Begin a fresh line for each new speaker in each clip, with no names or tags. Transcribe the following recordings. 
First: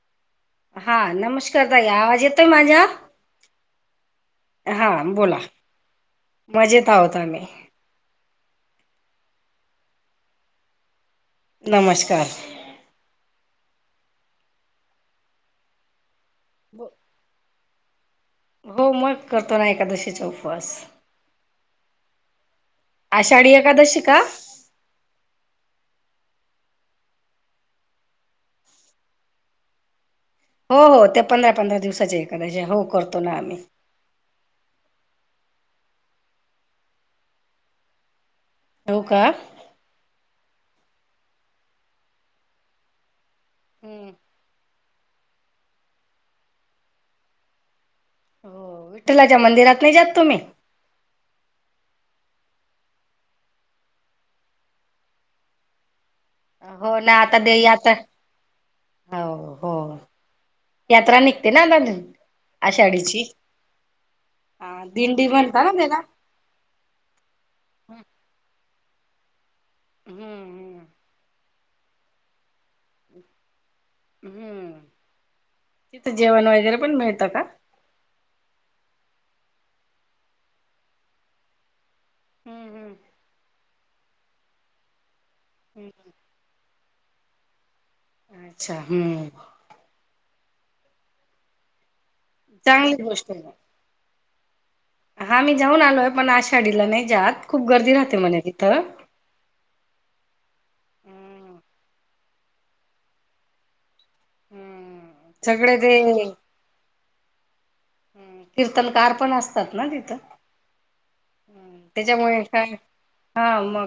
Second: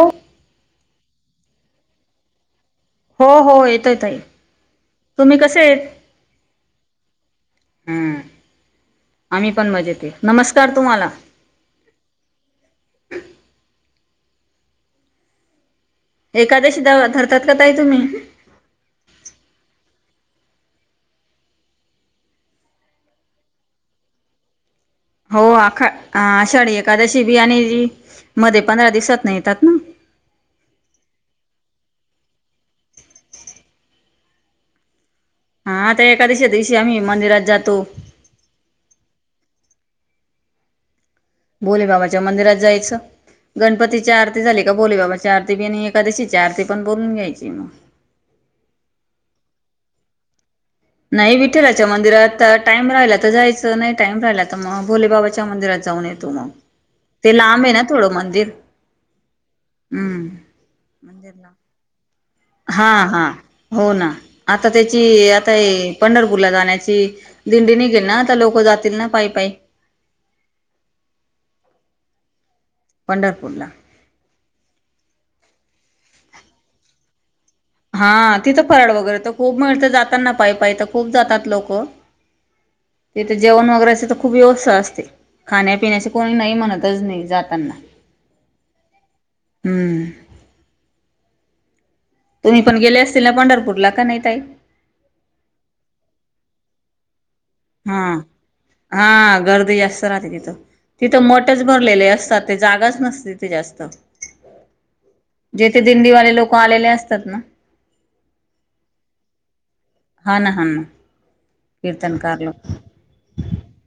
हो
हा नमस्कार ताई, आवाज येतोय माझ्या,
हो हो येतोय ताई,
बोला
तुम्ही कसे?
मजेत आहोत आम्ही
हम्म आम्ही पण मजेत, नमस्कार तुम्हाला,
नमस्कार,
एखकाद्याशी द धरतात काय तुम्ही,
हो मग करतो ना, एकादिशीचा उपवास. आषाढी एकादशी का?
हो आख आषाढएकादशी बी आणि, मध्ये पंधरा दिवसात नाही येतात ना,
हो हो त्या पंधरा पंधरा दिवसाचे, एखाद्याशी हो करतो ना आम्ही,
हा आता एकादशीच्या दिवशी आम्ही मंदिरात जातो,
हो का,
भोले बाबाच्या मंदिरात जायचं,
हम्म
गणपतीची आरती झाली का बोली बाबा चार ती बीन, एखादशी चारती पण बोलून घ्यायची मग,
हो विठ्ठलाच्या मंदिरात नाही जात तुम्ही?
नाही विठेलाच्या मंदिरात टाइम राहिला तर जायचं नाही, टाईम राहिला तर मग भोलेबाबाच्या मंदिरात जाऊन येत. तू
हो ना
ते
आता दे
लाांबआहे, ना
यात्रा
थोडं मंदिर
हो हो
हम्म,
यात्रा
मंदिरला.
निघते ना? [unintelligible]
हा हा
आषाढीची
हो ना, आता
हा
त्याची
दिंडी
आता
म्हणता ना त्याला
पंढरपूर, ला जाण्याची दिंडी नाही
हम्म
घेना तर लोकं जातील ना, पाय पाय
हम्म हम्म,
पंढरपूरला,
हम्म, तिथं जेवण वगैरे पण मिळतं का?
हा तिथं फराळ वगैरे तर खूप मिळत, जातातना पाय पाय तर खूप जातात लोक,
हम्म हम्म,
तथे जेवण वगैरेची तर खूप व्यवस्था असते,
हम्म
खाण्यापिण्याची कोणी नाही म्हणतच नाही जाताना,
अच्छा हम,
हम्म, तुम्ही पण गेले
चांगली
असतील ना,
गोष्ट आहे.
पंढरपूरला का नाही ताई,
हा मी जाऊन आलो आहे, पण आषाढीला नाही जात. खूप गर्दी
हा
राहते म्हणे तिथं.
हा, गर्दी अस, राहते तिथं तिथं
हम्म
मठच भरलेले असतात, ते जागाच नसते त जास्त,
हम्म सगळे
जेथे
ते
दिंडीवाले लोक आलेले असतात ना,
ह कीर्तनकार पण असतात ना तिथं,
हा ना हा ना कीर्तनकार
त्याच्यामुळे
लोक
काय, हा मग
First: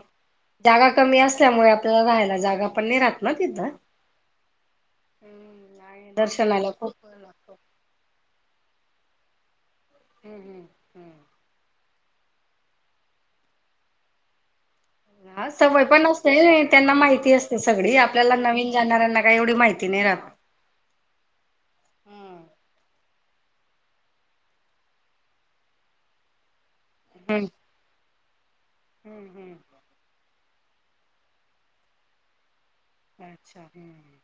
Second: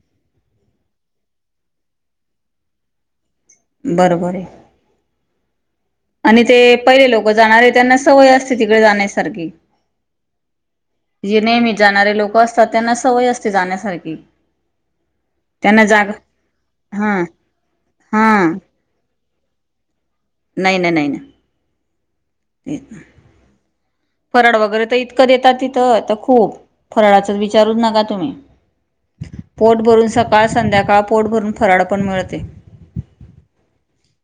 जागा कमी असल्यामुळे, आपल्याला राहायला जागा पण नाही राहत, म तिथं,
बरोबर आहे आणि ते
दर्शनाला खूप
पहिले
वेळ
लोक
लागतो.
जाणारे त्यांना सवय असते तिकडे जाण्यासारखी.
हम्म हम्
जे नेहमी जाणारे लोक असतात त्यांना सवय असते जाण्यासारखी
हा सवय
त्यांना
पण
जागा
असते त्यांना
हा
माहिती असते सगळी
हा
आपल्याला काही जाणाऱ्यांना काही एवढी माहिती नाही राहत.
नाही, नाही, नाही ना
हम्म
ते फराड वगैरे तर इतकं देतात तिथं तर खूप फराळाचं
हम्म
विचारूच नका तुम्ही
हम्म हम्म
पोट भरून सका सकाळ संध्याकाळ पोट भरून फराळ पण मिळते.
अच्छा हम्म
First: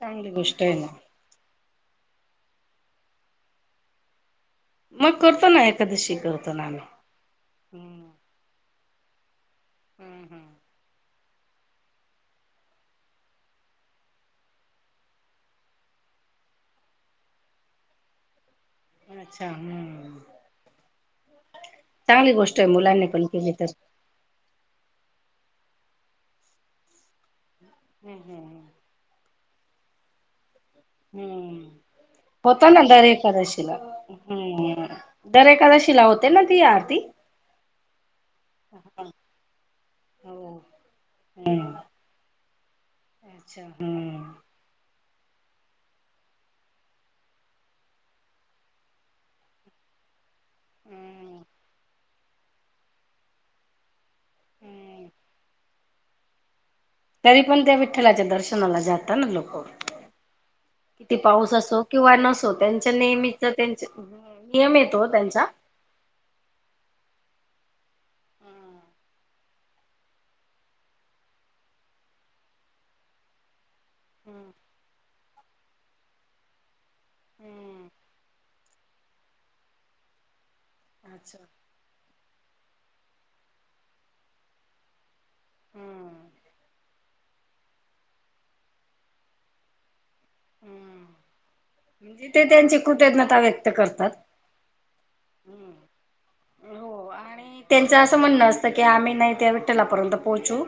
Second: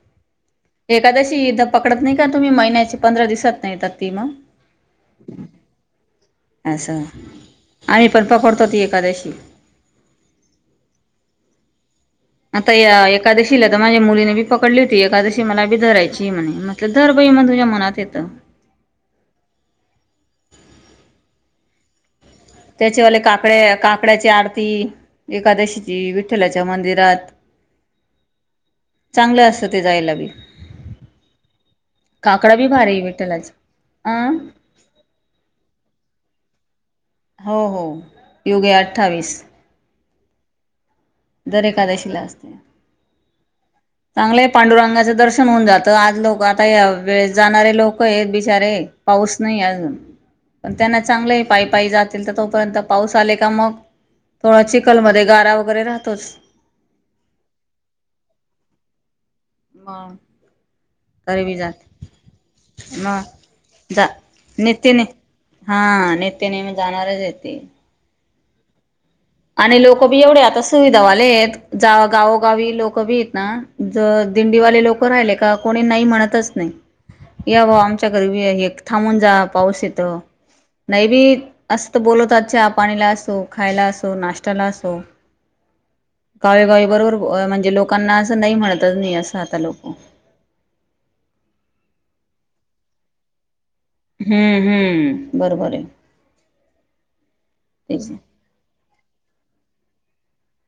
चांगली गोष्ट आहे. ना
कदाशी इथ पकडत नाही का? तुम्ही महिन्याचे पंधरा दिवसात न येता त ते मग?
मग करतो ना एखकादशी करतो ना आम्ही.
असं आम्ही
हम्म
पण पकडतो ती एकादशी.
हम्म हम्म
आता या एकादशीला तर माझ्या मुलीने बी पकडली होती एकादशी मला बी धरायची म्हणे म दर बही मण तुझ्या मनात येतं.
अच्छा हम् चांगली गोष्ट आहे मुलांनी पण केली तर
आकड्याची आरती एकादशीची विठ्ठलाच्या मंदिरात.
हम् हम् हम
चांगलं असतं ते जायला बी.
हम्म
काकडा बी
होताना
भारी
दर कराशिला
विठ्ठलाचा अं
हम्म. दर एखादा शिला होते ना ती आरती.
हो हो योगे अठ्ठावीस.
हो
जर
हम्म
एकादेशीला
अच्छा हम्म
चांगले पांडुरंगाचं दर्शन होऊन जातं आज लोक आता या वेळेस जाणारे लोक आहेत बिचारे पाऊस नाही अजून. पण त्यांना
हम्म
चांगलेहे पायपायी जाती तर तोपर्यंत पाऊस आले का मग? थोडा
हम्म
चिखलमध्येध्ये गारा वगैरे राहतोच.
तरी पण त्या विठ्ठलाच्या दर्शनाला जातात ना लोक.
म
किती पाऊस असो किंवा नसो त्यांच्या नेहमीचा त्यां
मग जा
नियम ये
नितीने
तो त्यांचा.
हा नेते नेहमी जाणारच येते. आणि लोक बी एवढे आता सुविधावाले आहेत जा गावोगावी लोक बी आहेत ना? ज दिंडीवाले लोक राहिले का कोणी नाही म्हणतच नाही या भा आमच्या घरी एक थांबून जा पाऊस येतो. नाही बी
अच्छा.
असं तर बोलवतात चहा पाणीला असो खायला असो नाश्त्याला असो. गावेगावी बरोबर म्हणजे लोकांना असं नाही म्हणतच नाही असं आता लोक.
हम्म म्हणजे ते त्यांची कृतज्ञता व्यक्त करतात.
हम्म हम्म बरोबर आहे.
हो आणि त्यांचं
तेच ना.
असं म्हणणं असतं की आम्ही नाही त्या विठ्ठलापर्यंत पोहोचू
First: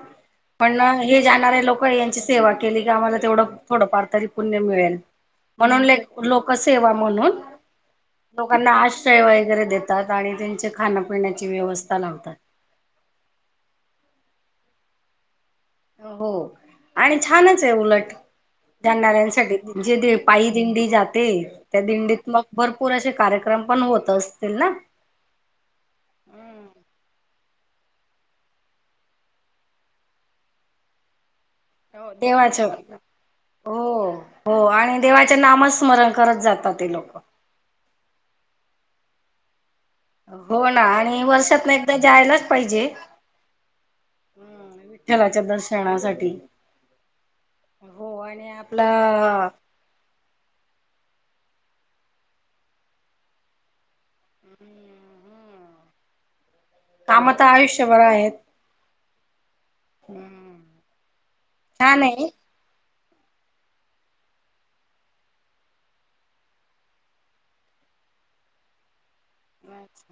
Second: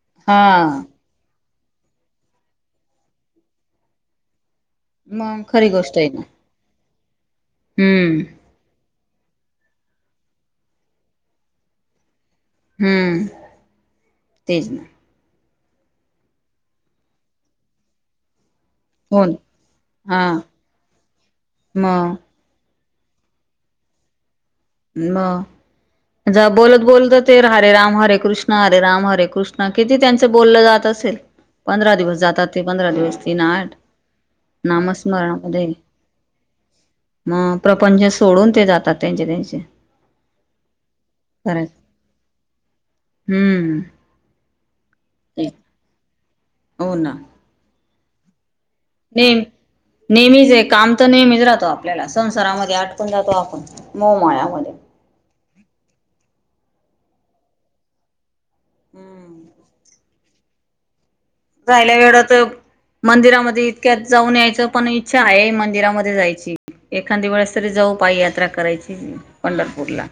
पण.
हा
हे जाणारे लोक यांची सेवा केली की आम्हाला तेवढं थोडंफार तरी पुण्य मिळेल.
मग खरी गोष्ट
म्हणूनले
आहे ना
लोकसेवा म्हणून
हम्म
लोकांना आश्रय वगैरे देतात आणि त्यांचे खाण्यापिण्याची व्यवस्था लावतात.
हम्म तेज
हो आणि छानच आहे उलट.
हो ना
जाणाऱ्यांसाठी जे
हा
पायी दिंडी जाते त्या दिंडीत मग भरपूर असे कार्यक्रम पण होत असतील ना?
म
हम्म
बोलत बोलत ते हरे राम हरे कृष्ण हरे राम हरे कृष्ण किती त्यांचं बोललं जात असेल खे [unintelligible] पंधरा
हो
दिवस जातात
देवाच
ते पंधरा दिवस तीन, आठ
हो हो आणि देवाचे
नामस्मरणामध्ये.
नामस्मरण करत जातात ते लोक
मग प्रपंच सोडून ते जातात त्यांचे त्यांचे
हो ना आणि वर्षात
खरंच
ना एकदा जायलाच पाहिजे.
हम्म
देवाच्या दर्शनासाठी
हो ना
हो आणि आपला
नेम नेहमीच आहे काम तर नेहमीच राहतो आपल्याला संसारामध्ये आटकून जातो आपण मोहमाळ्यामध्ये.
कामतर आयुष्यभरं आहे.
हम्म.
हम्म.
जायला वेड तर मंदिरामध्ये इतक्यात जाऊन यायचं पण इच्छा आहे मंदिरामध्ये जायची एखादी वेळेस तरी जाऊ पायी यात्रा करायची पंढरपूरला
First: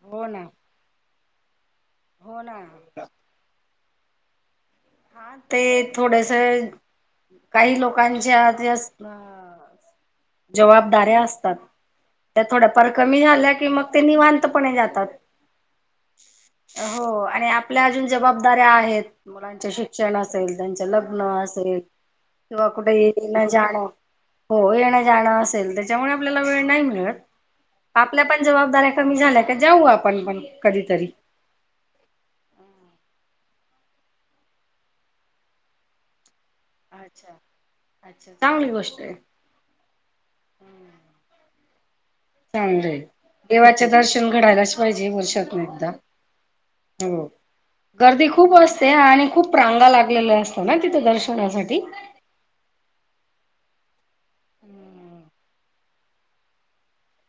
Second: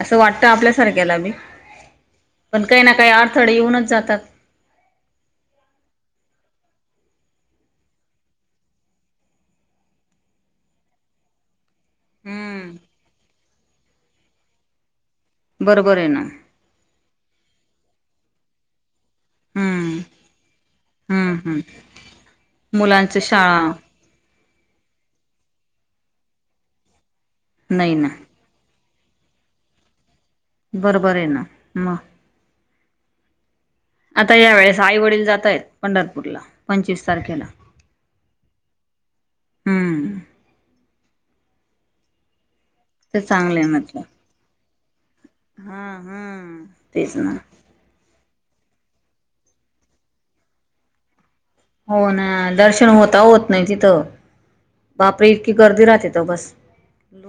असं
हो ना
वाटतं आपल्यासारख्याला बी पण काही ना काही आठ आळथडे येऊनच जातात.
हा ते थोडेस काही लोकांच्या ज जबाबदाऱ्या असतात त्या
हम्म
थोड्याफार कमी झाल्या की मग ते निवांतपणे जातात.
बरोबर आहे ना
हो आणि आपल्या अजून जबाबदाऱ्या आहेत. मुलांचे
हम्म
शिक्षण असेल त्यांच लग्न
हम्म
असेल
हम्म
तेव्हा कुठ
मुलांच
येन
शाळा
जाण हो येणं जाणं असेल त्याच्यामुळे आपल्याला वेळ नाही मिळत
नाही ना
आपल्या जबाबदाऱ्या कमी झाल्या का जाऊ आपण पण कधीतरी
बरोबर आहे ना मग आता या वेळेस आई वडील जाता येत पंढरपूरला पंचवीस
अच्छा
तारखेला
अच्छा
हम्म.
ह. ह रे
ते
[unintelligible]
चांगले आहे
देवाच
म्हटलं
दर्शन घडायलाच पाहिजे वर्षातून एकदा
हा हा तेच
हो.
ना
गर्दी खूप असते आणि खूप रांगा लागलेल्या असत ना तिथे दर्शनासाठी
होणा दर्शन होता होत नाही तिथ बापरे गर्दी राहते तर बस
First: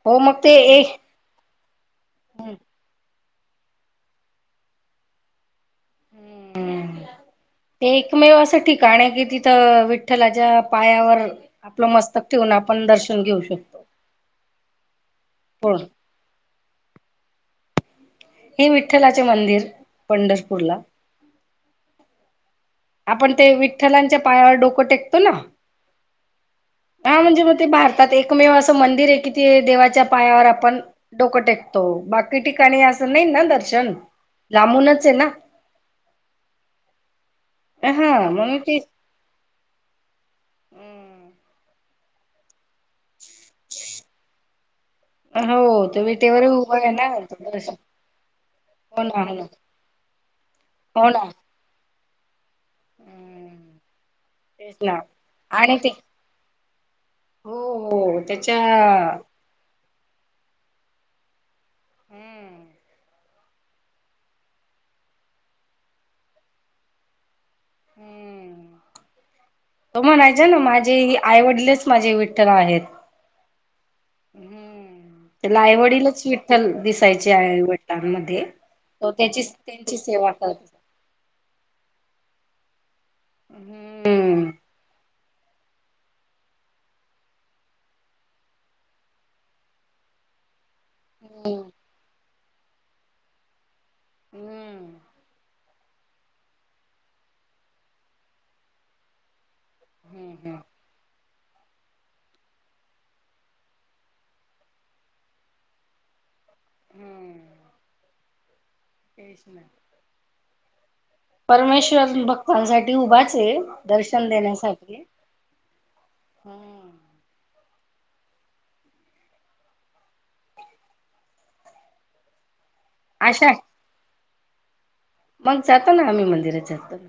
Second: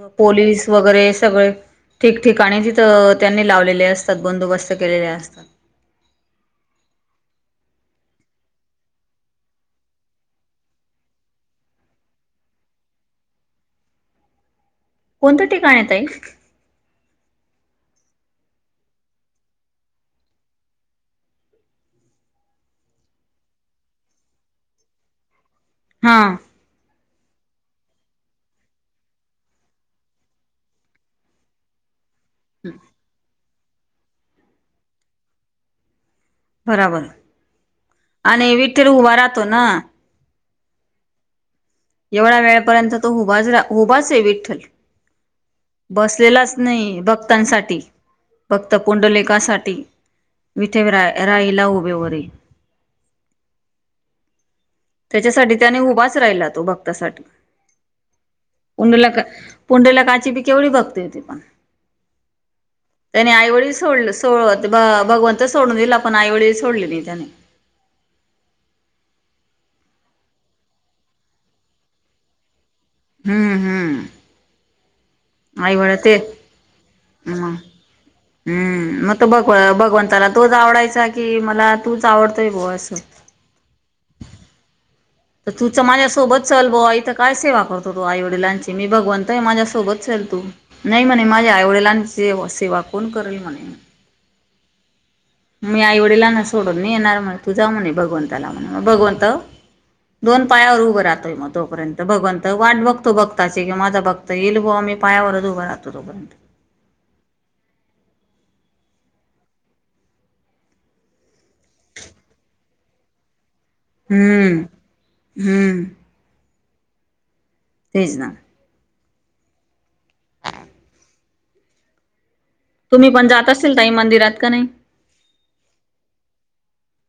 हो मग ते
पोलीस
एक
वगैरे सगळे ठिकठिकाणी तिथं त्यांनी लावलेले असतात बंदोबस्त केलेले असतात. [unintelligible]
ते एकमेव असं ठिकाण आहे कि तिथं विठ्ठलाच्या पायावर आपलं मस्तक ठेवून आपण दर्शन घेऊ शकतो.
कोणतं ठिकाण
पण
आहे ताई?
हे विठ्ठलाचे मंदिर पंढरपूरला आपण ते विठ्ठलांच्या पायावर डोकं टेकतोना
हा.
हा म्हणजे मग ते भारतात एकमेव असं मंदिर आहे कि ते देवाच्या पायावर आपण डोकं टेकतो. हो बाकी ठिकाणी असं नाही ना दर्शन लांबूनच आहे ना
बराबर
हा मग
आणि
मी ते
विठ्ठल उभा राहतो ना
हम्म.
एवढ्या वेळापर्यंत तो उभा उभाच आहे विठ्ठल.
हो तो विटेवर
बसलेलाच
उभा आहे
नाही
ना तो बस
भक्तांसाठी भक्त
हो ना हो ना
पुंडलेखासाठी विटे रा
हो ना
राहिला उभेवरी
हम्म तेच ना
त्याच्यासाठी
आणि
त्याने
ते
उभाच राहिला तो भक्तासाठी
हो हो त्याच्या
उंडला पुंडेला काची बी केवढी भक्ती होती पण
हम्म.
त्यानी आईवडील सोडल, सोड भगवंत सोडून दिला पण आईवडील सोडले नाही त्याने.
हम्म
[unintelligible]
तो म्हणायचा ना, माझे आईवडीलच माझे विठ्ठल आहेत.
हम्म हम्म.
हम्म. त्याला
आईवड ते
आईवडीलच विठ्ठल दिसायचे,
हम्म
आईवडीलां मध्ये तो
मग
त्याची
भग
त्यांची
भगवंताला
सेवा-
तोच
करत असे.
आवडायचा की मला तूच आवडतोय भो असं.
हम्म.
तर तूच माझ्यासोबत चल बुवा. ईथ काय सेवा करतो तू आई वडिलांची? मी भगवंतये माझ्यासोबत चल तू. नाही म्हणे, माझ्या आई
हम्म
वडिलांचे सेवा कोण करेल? म्हणे.
हम्.
मी आईवडिलां ना सोडून नाही येणार म्हणे. तू जा म्हणे भगवंताला म्हणा. भगवंत-
हम्म
दोन
हम्म
पायावर उभरात. हतोय मग तोपर्यंत. भगवंत वाट बघतो भक्ताची कि माझा भक्त येईल बुवा. मी पायावरच उभा राहतो. बरोबर.
हम्म परमेश्वर भक्तांसाठी उभाचये.
हम्म. हम्म.
हम्.
तेच ना. तुम्ही पण जात
आषाढ
असेल ताई मंदिरात. का नाही?
मग जातो ना आम्ही मंदिरात जातो.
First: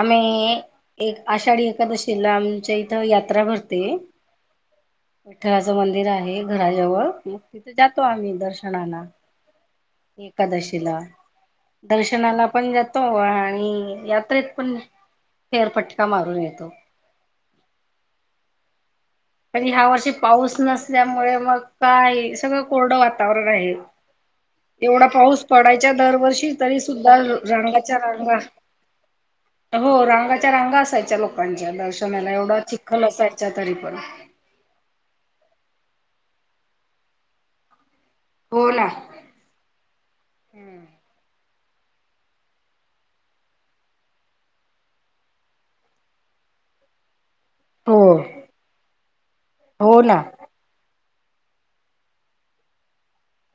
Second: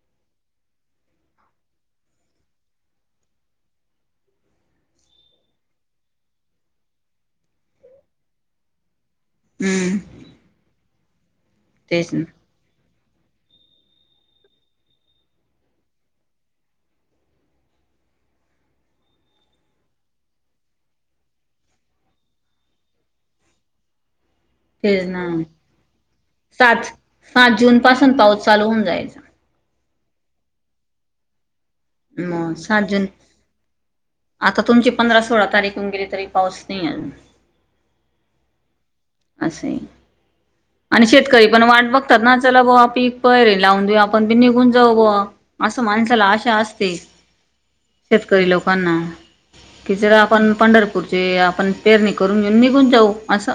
आम्ही एक आषाढी एकादशीला आमच्या इथं यात्रा भरते. विठ्ठलाचं मंदिर आहे घराजवळ. मग तिथे जातो आम्ही दर्शनाला.
हम्म.
एकादशीला.
तेच ना
दर्शनाला- आपण जातो आणि यात्रेत पण फेरफटका मारून येतो. पण ह्या वर्षी पाऊस नसल्यामुळे मग काय? सगळं कोरडं वातावरण आहे. एवढा
तेच ना
पाऊस पडायचा दरवर्षी तरी
सात
सुद्धा
सात जून
रांगाच्या
पासून
रांगा-
पाऊस चालू होऊन जायचा
हो. रांगाच्या रांगा असायच्या लोकांच्या दर्शनाला
मग
एवढा
सात
चिखल
जून
असायचा तरी पण.
आता तुमची पंधरा सोळा तारीख होऊन गेली तरी पाऊस नाही अजून.
बोला.
अस ये. आणि शेतकरी पण वाट बघतात ना? चला बुवा पिक पहिले लावून देऊ आपण बी निघून जाऊ बुवा. असं माणसाला आशा असते.
हो
- ते शेतकरी लोकांना, कि
हो
जरा
ना
आपण पंढरपू- आपण पेरणी करून घेऊन निघून जाऊ अस.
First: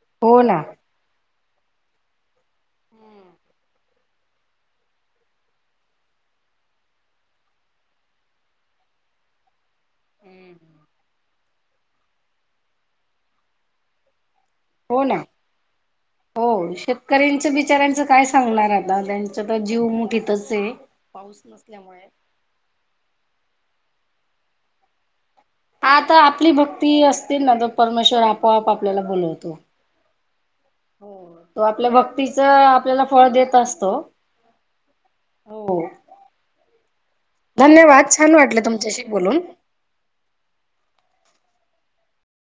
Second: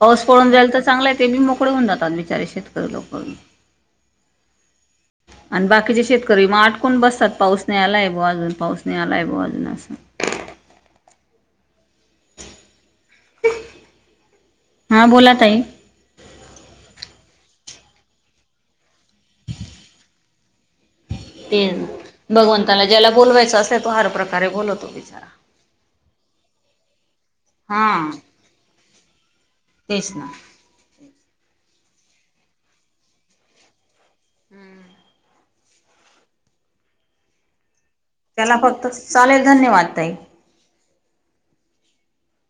पाऊस
हो
पडून
ना
जाईल तर चांगलाय. ते बी मो - -कळे होऊन जातात बिचारे शेतकरी लोक. आणि बाकीचे शेतकरी मग अटकून बसतात. पाऊस नाही आला ये बुवा अजून. पाऊस नाही आला ये बुवा अजून असं.
हम्. हो
हा
ना
बोला ताई.
हो, शेतकऱ्यांच बिचाऱ्यांचं काय सांगणार आता? त्यांचा तर जीव मुठीतच आहे. पाऊस
ते
नसल्यामुळे.
भगवंताला ज्याला बोलवायचा असेल, तो हर प्रकारे बोलवतो बिचारा.
आता आपली भक्ती असते ना, तो
हा
परमेश्वर आपोआप आपल्याला बोलवतो.
तेच ना.
हो. तो आपल्या भक्तीच आपल्याला फळ देत असतो.
हम्म.
हो. धन्यवाद छान
त्याला
वाटलं
फक्त
तुमच्याशी बोलून.
चालेल धन्यवाद ताई